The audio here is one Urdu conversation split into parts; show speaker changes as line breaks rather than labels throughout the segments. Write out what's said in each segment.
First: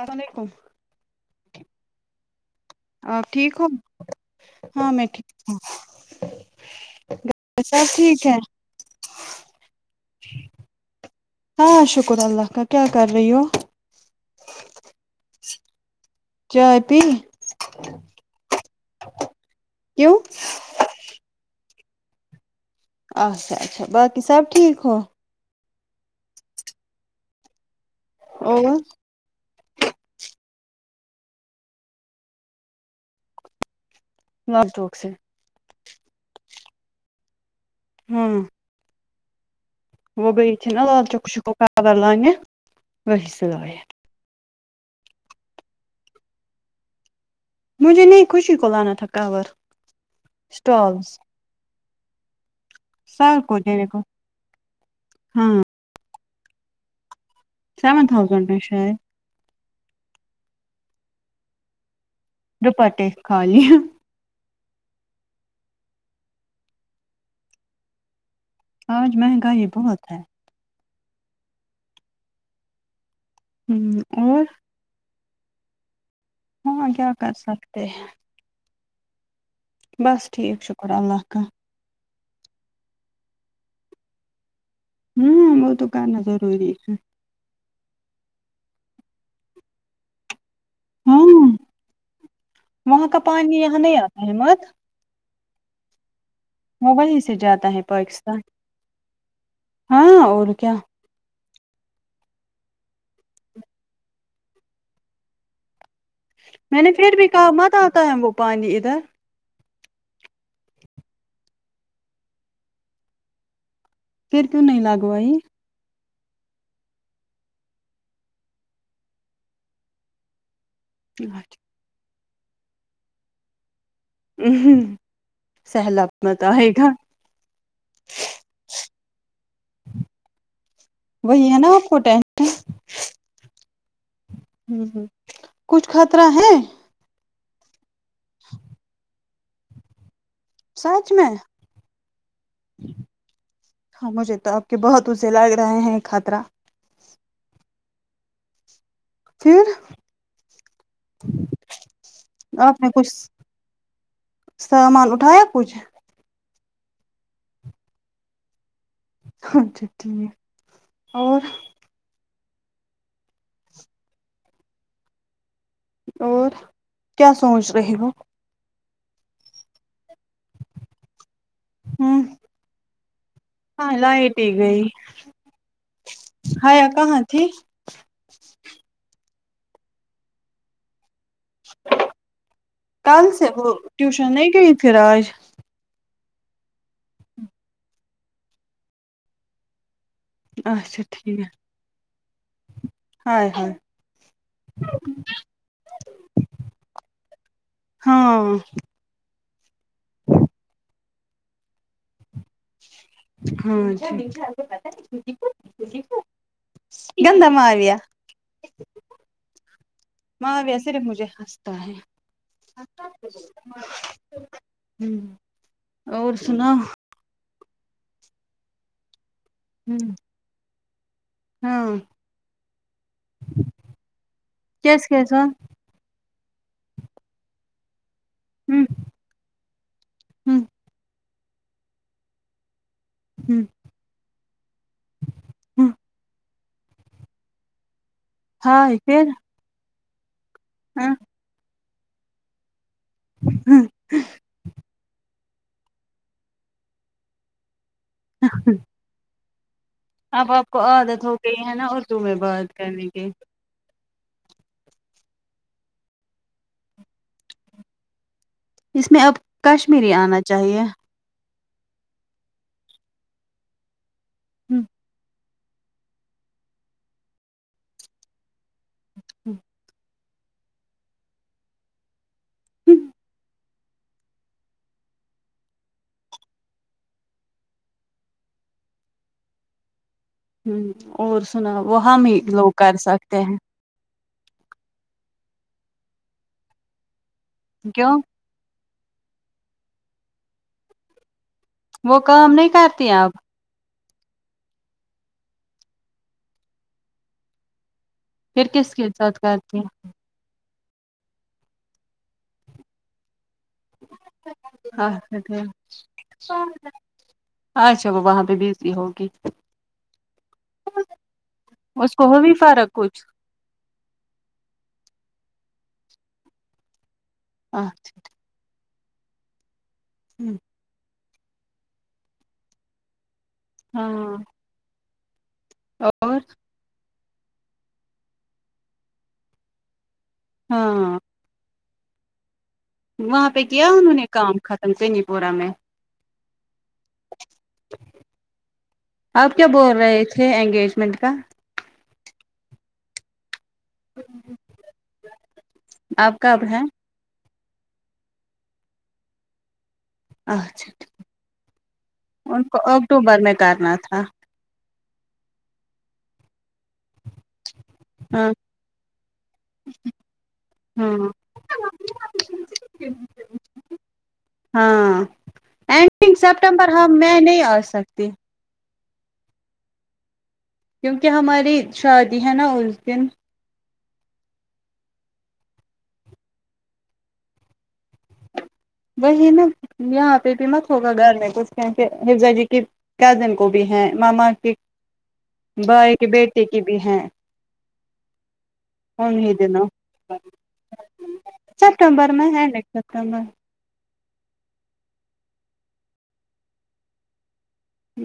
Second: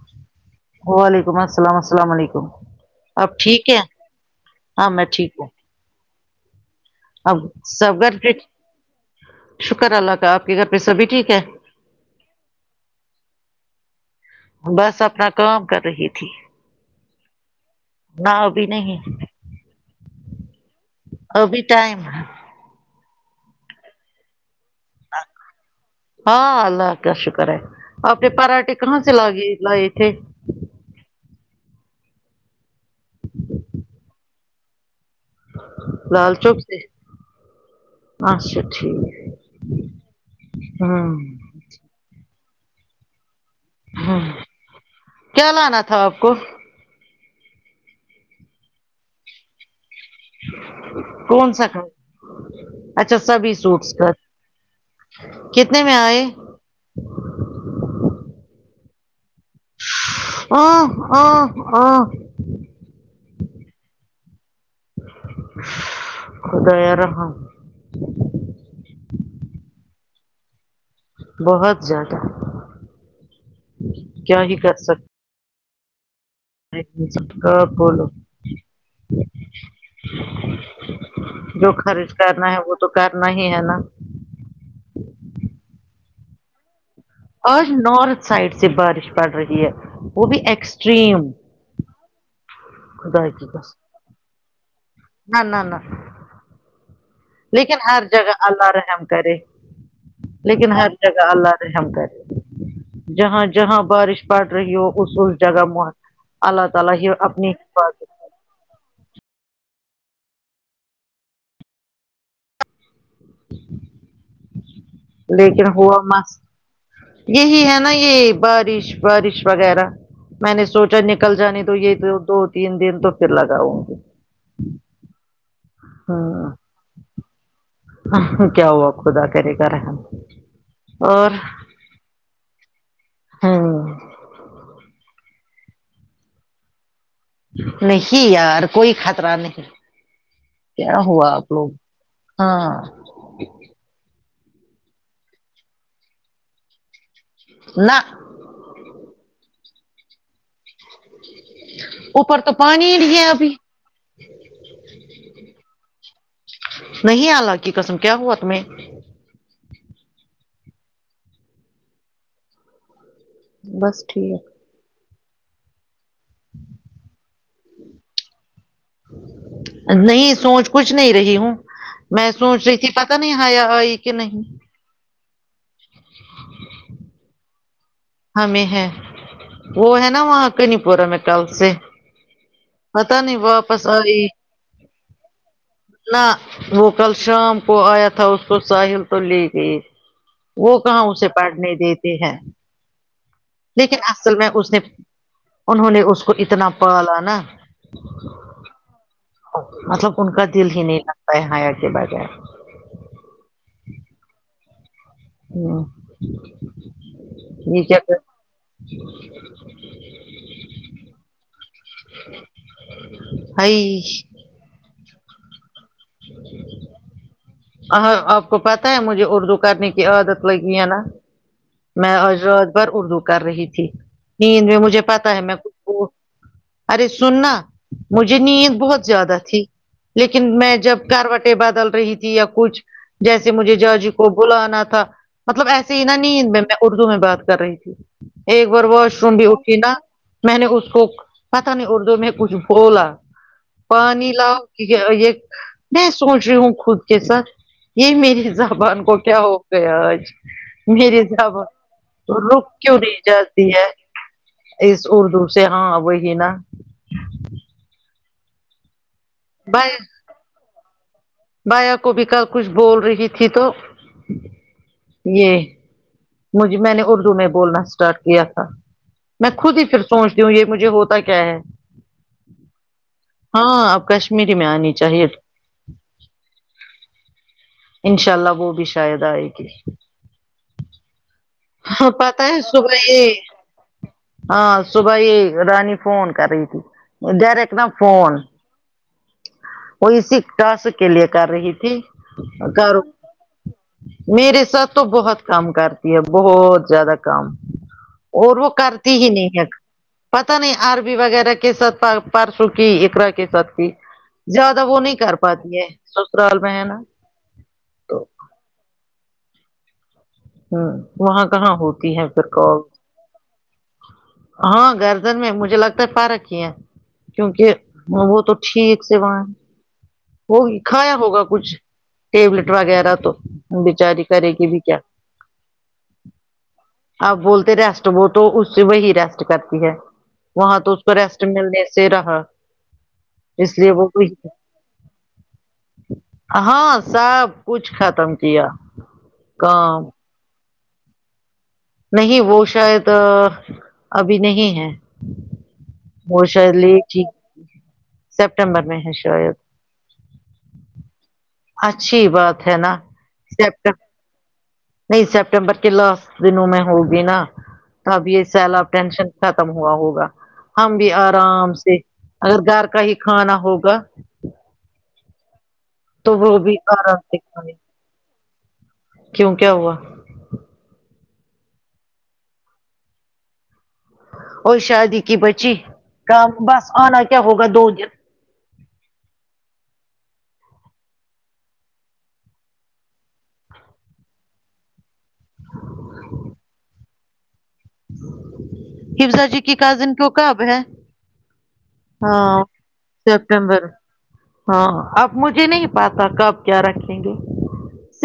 السلام علیکم
وعلیکم السلام السلام علیکم
آپ ٹھیک ہو ہاں میں ٹھیک ہوں
اب سب گھر پہ شکر اللہ کا آپ کے گھر پہ سبھی ٹھیک ہے
ہاں شکر اللہ کا کیا کر رہی ہو
بس اپنا کام کر رہی تھی
چائے پی
نہ ابھی نہیں
کیوں
ابھی ٹائم ہے
اچھا اچھا باقی سب ٹھیک ہے
ہاں اللہ کا شکر ہے آپ نے
اور
پراٹے کہاں سے اچھے لگے لیے تھے [inaudible]
لال چوک سے
لال چوک سے
ہاں
اچھا ٹھیک ہے
وہ گئی تھی نا لال چوک کور لانے وہی سے لایں
ہ کیا لانا تھا آپ کو
مجھے نہیں خوشی کو لانا تھا کور اسٹالس
کون سا کور اچھا
سر
سبھی
کو دینے
سوٹس
کو
کا
ہاں
کتنے میں آیے
سیون تھاؤزینڈ میں شاید
اوہ اوہ اوہ
ڈوپٹے کھالی
خدا یا رحم
آج مہنگائی بہت ہے
بہت زیادہ
ہوں
کیا
اور
ہی کر سک
ہاں کیا کر
[unintelligible] کا
سکتے ہیں
بولو
بس ٹھیک شکر ہے اللہ کا
[unintelligible] کرنا ہے وہ تو کرنا ہی ہے نا
ہوں وہ تو کرنا ضروری ہے
آج نارتھ سائڈ سے بارش پڑ رہی ہے وہ بھی
ہاں
ایکسٹریم
وہاں کا
خدا کی
پانی یہاں
قسم
نہیں آتا ہے مت
نہ نہ نہ
موبائلس
لیکن ہر جگہ اللہ رحم کرے
ہاں اور
لیکن
کیا
ہر جگہ اللہ رحم کرے جہاں جہاں بارش پڑ رہی ہو اس اس جگہ اللہ
میں نے
تعالی ہی
پھر بھی
اپنی
کہا مت
حفاظت
آتا ہے وہ پانی ادھر پھر کیوں نہیں لگ
لیکن ہوا مس یہی ہے نا یہ بارش بارش وغیرہ میں نے سوچا نکل جانے تو یہ دو تین دن تو پھر لگا ہوں گی
تب مت اے
ہاں
گا
کیا ہوا خدا کرے گا رحم اور
وہی ہے نا آپ کو ٹائم
ہاں
ہوں ہوں کچھ خطرہ ہے
نہیں یار کوئی خطرہ نہیں کیا
سچ
ہوا
میں
آپ لوگ ہاں
ہاں مجھے تو آپ کے باتوں سے لگ رہا ہیں خطرہ
نہ
پھر
اوپر تو
آپ
پانی
نے
ہی
کچھ
نہیں ہے ابھی
سامان اٹھایا کچھ
نہیں اللہ کی قسم کیا ہوا تمہیں
اچھا ٹھیک اور
بس ٹھیک
اور کیا سوچ رہی ہو
نہیں سوچ کچھ نہیں رہی ہوں
ہوں
میں سوچ رہی تھی پتا نہیں حیا
ہاں
آئی کی نہیں
حیا کہاں تھی
ہمیں ہے وہ ہے نا وہاں کنی پورم میں کل سے پتہ
کل
نہیں
سے وہ
واپس آئی
ٹیوشن نہیں گئی پھر آج
نہ وہ کل شام کو آیا تھا اس کو ساحل تو لے گئی وہ کہاں
اچھا
اسے
ٹھیک ہے
پڑھنے دیتے ہے
ہائے ہائے
لیکن اصل میں اس نے انہوں نے اس کو اتنا پالا نا
ہاں
مطلب ان کا دل ہی نہیں لگتا ہے حیا کے بغیر
ہوں
ہ
ٹھیک گندا
یہ
ماریہ
کیا
معاویہ صرف مجھے ہنستا ہے
بھائی
ہم اور سناؤں
ہ آپ کو پتا ہے مجھے اردو کرنے کی
ہمم
عادت لگی ہے نا
ہاں
میں آج رات بھر اردو کر رہی تھی نیند میں مجھے
کیس
پتا ہے
کیسا
میں بوٹ ارے سننا مجھے نیند
ہمم
بہت زیادہ تھی لیکن
ہمم
میں جب کروٹیں بدل رہی تھی یا کچھ جیسے
ہمم
مجھے جاجی کو بلانا تھا مطلب
ہمم
ایسے ہی نا نیند میں میں اردو میں بات کر رہی تھی ایک بار
ہائے
واش
پھر
روم بھی اٹھی نا میں نے اس کو
ہاں
پتا نہیں اردو میں کچھ بولا
ہمم
پانی لاؤ یہ یہ میں سوچ رہی ہوں خود کے ساتھ یہ میری زبان کو کیا ہو گیا آج
اب آپ کو
میرے
عادت ہو
ربا
گئی ہے نا اردو میں
تو رک
بات
کیوں
کرنے
نہیں
کی
جات تی ہے اس اردو سے ہاں وہی ہیں نا
اس میں اب کشمیری آنا چاہیے
بھیا کو بھی کل کچھ بول رہی تھی تو
ہوں
یہ مجھ میں نے اردو میں بولنا اسٹارٹ کیا تھا میں
ہمم
خود ہی پھر سوچتی ہوں یہ مجھے ہوتا کیا ہے ہاں اب کشمیری میں آنی چاہیے تھی انشاء اللہ وہ بھی شاید آئے گی
ہوں اور سنا وہاں بھی
پتا ہے
لوگ
صبح
کر
یہ
سکتے ہیں
ہاں صبح ہی رانی فون کر رہی تھی ڈریکٹ نا
کیوں
فون وہ اسی ٹاسک کے لیے کر رہی تھی
وہ کام نہیں
کرو
کرتی آپ
میرے ساتھ تو بہت کام کرتی ہے بہت زیادہ کام اور
پھر
وہ
کس کے
کرتی ہی
ساتھ
نہیں ہے
کرتی
پتا نہیں آربی وغیرہ کے ساتھ پرسو کی اقرا کے ساتھ کی زیادہ وہ نہیں کر
ہیں؟
پاتی ہے سسرال میں ہے نا
اچھا وہ
تو
وہاں پہ بیزی ہوگی
ہ وہاں کہاں
اس
ہوتی
کو
ہے پھر
ہوگی
کال
فرق کچھ
ہاں گردن میں مجھے لگتا ہے فارک ہی ہے کیونکہ
ہاں
وہ تو ٹھیک سے وہاں وہ ہوگی کھایا ہوگا کچھ ٹیبلیٹ وغیرہ تو بچاری کرے گی بھی کیا
اور
آپ بولتے ریسٹ وہ تو اس سے وہی ریسٹ کرتی ہے وہاں تو
ہاں
اس کو ریسٹ ملنے سے رہا
وہاں پہ
اس
کیا
لیے
انہوں نے کام ختم نیپورہ میں
آ ہاں سب کچھ ختم کیا کام
کے انگیجمنٹ کا
نہیں وہ شاید آ ابھی نہیں ہے
آپ
وہ
کب
شاید
ہے
لیٹ تھی سپٹمبر میں ہے شاید
اچھا ٹھیک
اچھی بات ہے نا
اکٹوبر میں کرنا
سپتم
تھا
نہیں سپٹمبر کے لاسٹ دنوں میں ہو بھینا تو اب یہ
ہاں
سیلاب ٹینشن ختم ہوا ہوگا ہم بھی
ہاں
آرام سے اور گھر کا ہی کھانا ہوگا
ہاں آیی تھینک
تو وہ بھی
سپٹمبر ہم
آرام سے
میں نہیں
کھانے
آ سکتی
کیوں کیا ہوا
کیونکہ ہماری شادی ہے نا اس دن
او شادی کی بچی کام بس آنا کیا ہوگا دو دن
وہی نا یہاں پہ بھی مت ہوگا گھر میں تو اس ہفزا جی کے کزن کو بھی ہیں ماما کی بھائی کے بیٹی کی بھی ہیں
حفزا
انیں
جی کی
دنوں
کزن کو کب ہے
سپٹمبر میں
ہاں
ہے نیکسٹ
سپٹمبر ہاں اب مجھے نہیں پتا کب کیا رکھیں گے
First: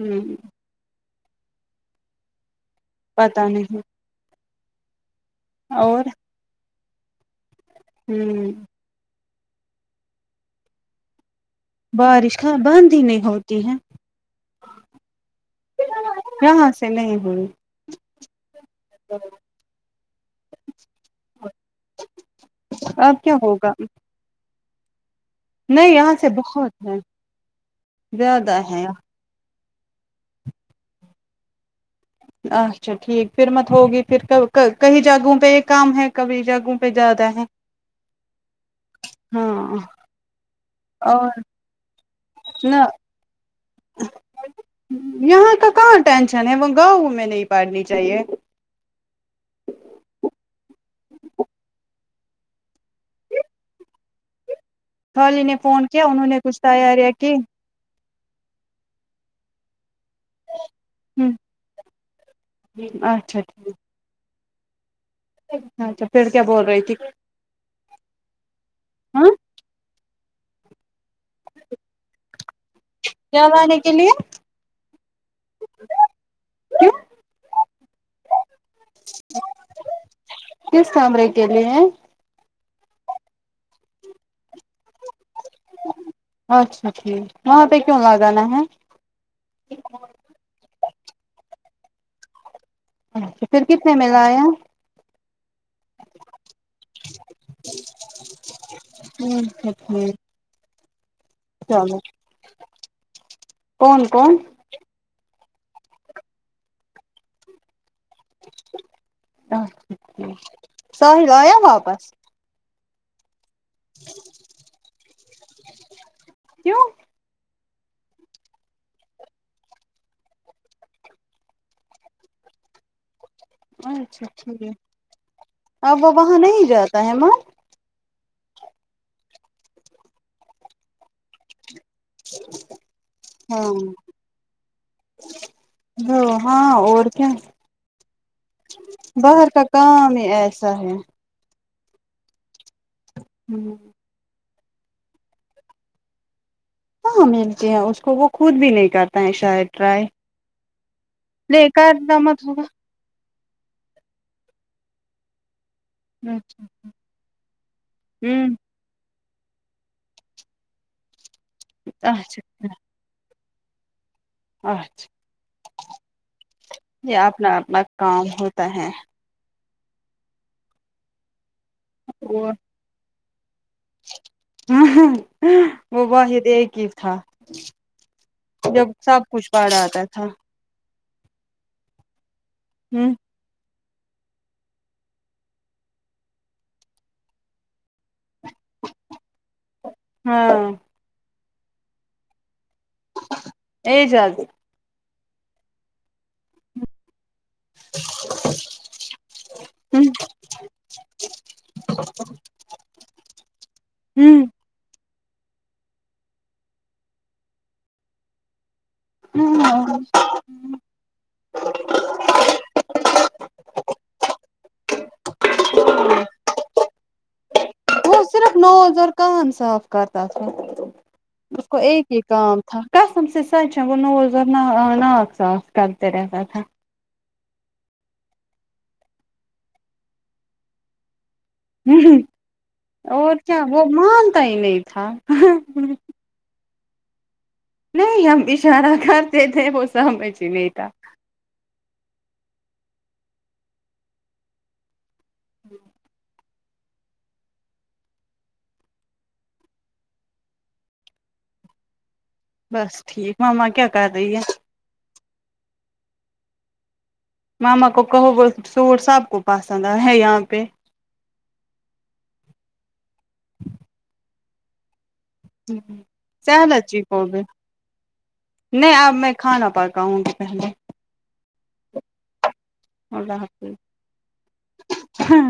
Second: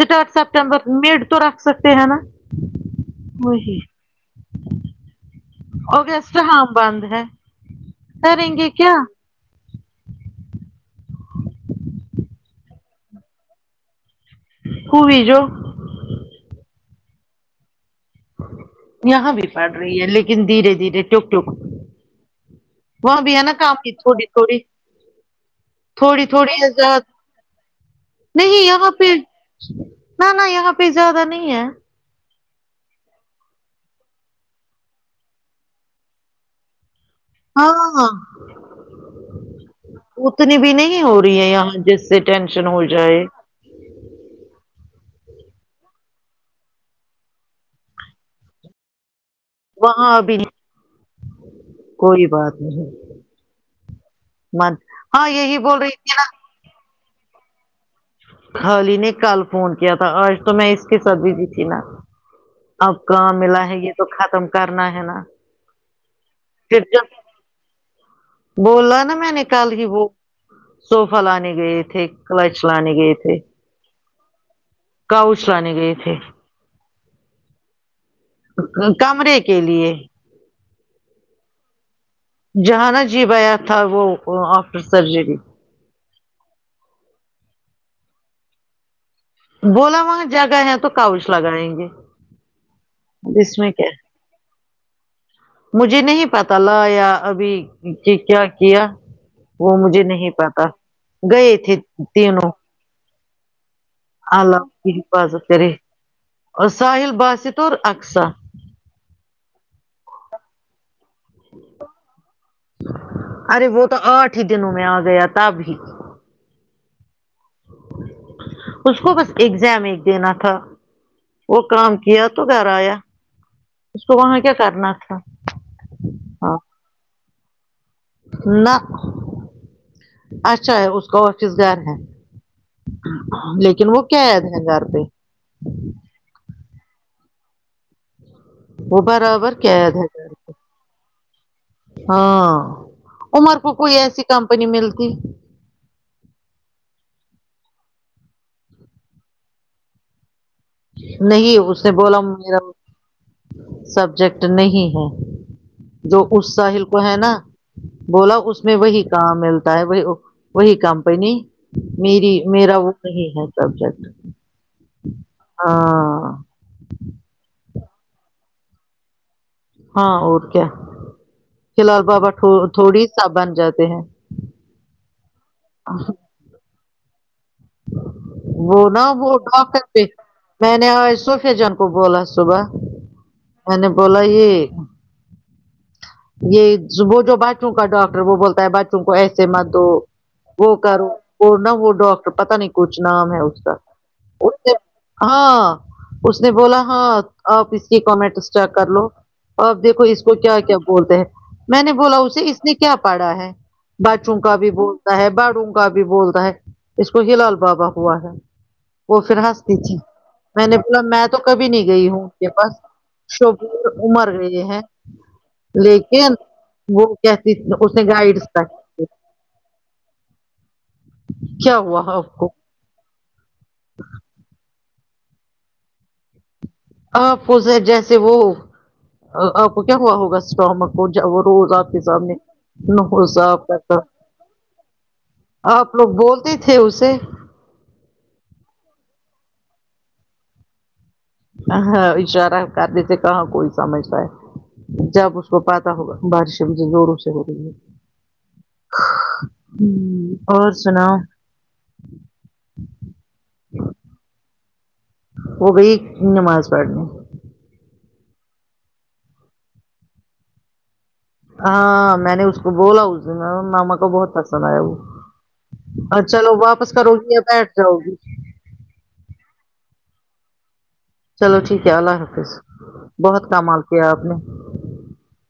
ہ
کمبخت میڈ تو رکھ سکتے ہیں نا
پتا نہیں اور
اگسٹ ہاں بند ہے کریں
ہ
گے کیا
بارش کیا بند ہی نہیں ہوتی ہے
ہوئی جو
یہاں سے نہیں ہوئی
یہاں بھی پڑ رہی ہے لیکن دھیرے دھیرے ٹپ ٹپ وہاں
اب
بھی
کیا
ہے نا
ہوگا
کافی تھوڑی تھوڑی
نہیں یہاں
تھوڑی
سے
تھوڑی یہ
بہت ہے
زیاد
زیادہ
نہیں
ہے
یہاں پھر نہ نہ یہاں پہ زیادہ نہیں ہے
اچھا ٹھیک پھر مت ہوگی پھر کل کئی جگہوں پہ یہ کم ہے کبھی جگہوں پہ زیادہ ہے
ہاں
ہاں
اتنی بھی نہیں ہو
اور
رہی ہے یہاں جس سے ٹینشن ہو
نہ
جائے
یہاں کا کہاں ٹینشن ہے وہ گاؤں میں نہیں پڑنی چاہیے
وہاں ابھی کوئی بات نہیں من ہاں
گھالی نے
یہی بول
فون
رہی
کیا
تھی نا
انہوں نے کچھ تیاریاں کی
گھالی نے کل فون کیا تھا آج تو میں اس کے ساتھ
ہ
بیذیتھی نہ اب کہاں
اچھا
ملا ہے
ٹھیک
یہ تو ختم کرنا ہے نا
اچھا پھر کیا بول رہی تھی
گرجا بولا نہ
ہاں
مینے کل ہی وہ سوفا لانے گئے تھے کلچ لانے گئے تھے
کیا لانے کے لئے
کاؤش لانے گئے تھے
ہوں
کمرے کے لیے
کس کمرے کے لیے
جہانا جی بھا یا تھا وہ آفٹر سرجری
اچھا ٹھیک وہاں پہ کیا لگانا ہے
بولو وہا جگہ ہے تو کونس لگاے گے
اچھا
اس
پھر
میں کیا
کتنے
ہے؟
مل آیا
مجھے نہیں پتا لا یا ابھی کہ کیا کیا
اچھا
وہ مجھے
ٹھیک
نہیں پتا گئے تھے
چلو
تینوں
کون کون
اللہ اپ کی حفاظت کرے اور ساحل باسط اور اقصاء
اچھا ٹھیک ساحل آیا واپس
ارے وہ تو آٹھ ہی دنوں میں آ گیا تب ہی
کیوں
اس کو بس ایگزام ایج دینا تھا وہ کام کیا تو گھر آیا اس کو
اچھا
وہاں کیا
ٹھیک
کرنا تھا
اب وہ وہاں
ہاں
نہیں جاتا ہے ناں
نہ اچھا ہے اس کو آفس گھر ہے
ہاں
لیکن وہ قید ہے گھر پہ
وہ ہاں اور کیا
وہ
باہر
برابر
کا
قید ہے
کام ہی
گھر پہ
ایسا ہے
ہاں عمر کو
ہ
کوئی ایسی کمپنی ملتی
ہاں ملتی ہیں اس کو وہ خود بھی نہیں کرتا ہیں شاید ٹرائی
نہیں
لے
اس نے
کرنا
بولا
مت
مجھے
ہوگا
اب سبجیکٹ نہیں ہے جو
ہ
اس ساحل کو ہے نا بولا
ہوں
اس وہی کام ملتا ہے وہ وہی کمپنی میری
اچھا
میرا وہ وہی ہے سبجیکٹ
اچھا
ہاں
یہ اپنا اپنا کام ہوتا ہے
ہاں اور کیا فی الحال بابا تھو
وہ
تھوڑی سا بن جاتے ہیں
وہ واحد ایک ہی تھا
وہ
جب
نا
سب
وہ
کچھ
کھا
باہر آتا
سکتے
تھا
میں نے صوفہ جان کو بولا صبح
ہوں
میں نے بولا یہ یہ جو بچوں کا ڈاکٹر وہ بولتا ہے بچوں کو ایسے مت دو
ہاں
وہ کرو وہ نہ وہ ڈاکٹر پتا نہیں کچھ نام ہے اس کا
اے جلدی
اس ہاں اس نے بولا ہاں آپ اس کی کیمنٹس چیک کر لو آپ
ہ
دیکھو اس وہ کیا کیا بولتے ہیں میں نے بولا اسے اس نے کیا پڑھا ہے بچوں
ہ
کا بھی بولتا ہے بڑوں کا بھی بولتا ہے اس کو ہیلال بابا ہوا ہے وہ پھر ہنستی تھی میں نے بولا میں تو کبھی نہیں گئی ہوں اس کے پاس شوق عمر بھیجیں ہیں لیکن وہ کہتی تھی اس نے
وہ
گائڈ
صرف نوز اور کان صاف کرتا تھا اس کو
کیا ہوا
ایک ہی
آپ کو
کام تھا قسم سے سچ ہے وہ نوز نا ناک صاف کرتے رہتا تھا
آپ اسےجیسے وہ آ آپ کو کیا ہوا ہوگا اسٹاما وہ کیا وہ روز آپ کے سامنے ناخن
اور
صاف
کیا وہ
کرتا
مانتا ہی نہیں تھا
آپ لوگ بولتے تھے اسے
نہیں ہم اشارہ کرتے تھے وہ سمجھ لیتا
ہاں اشارہ کرنےسے کہاں کوئی سمجھتا ہے جب اس کو پتا ہوگا بارش ادھر زوروں سے ہو رہی ہے ہاں امم اور سناوں
بس ٹھیک ہے میں کیا کر رہی ہوں
ہوگئی نماز پڑھ لوں
ماما کو کہو وہ سوٹ سب کو پسند ہے ہے یہاں پہ
ہاں میں نے اس کو بولا اس دن ماما کو بہت پسند آیا وہ اب چلو
سہلت
واپس
جی کو
کرواٹھکے
بھی
بیٹھ جاؤں گی
نہیں اب میں کھانا پکاؤنگی پہلے
چلو ٹھیک ہے اللہ حافظ
اللہ
بہت
حافظ
کمال کیا آپ نے
امم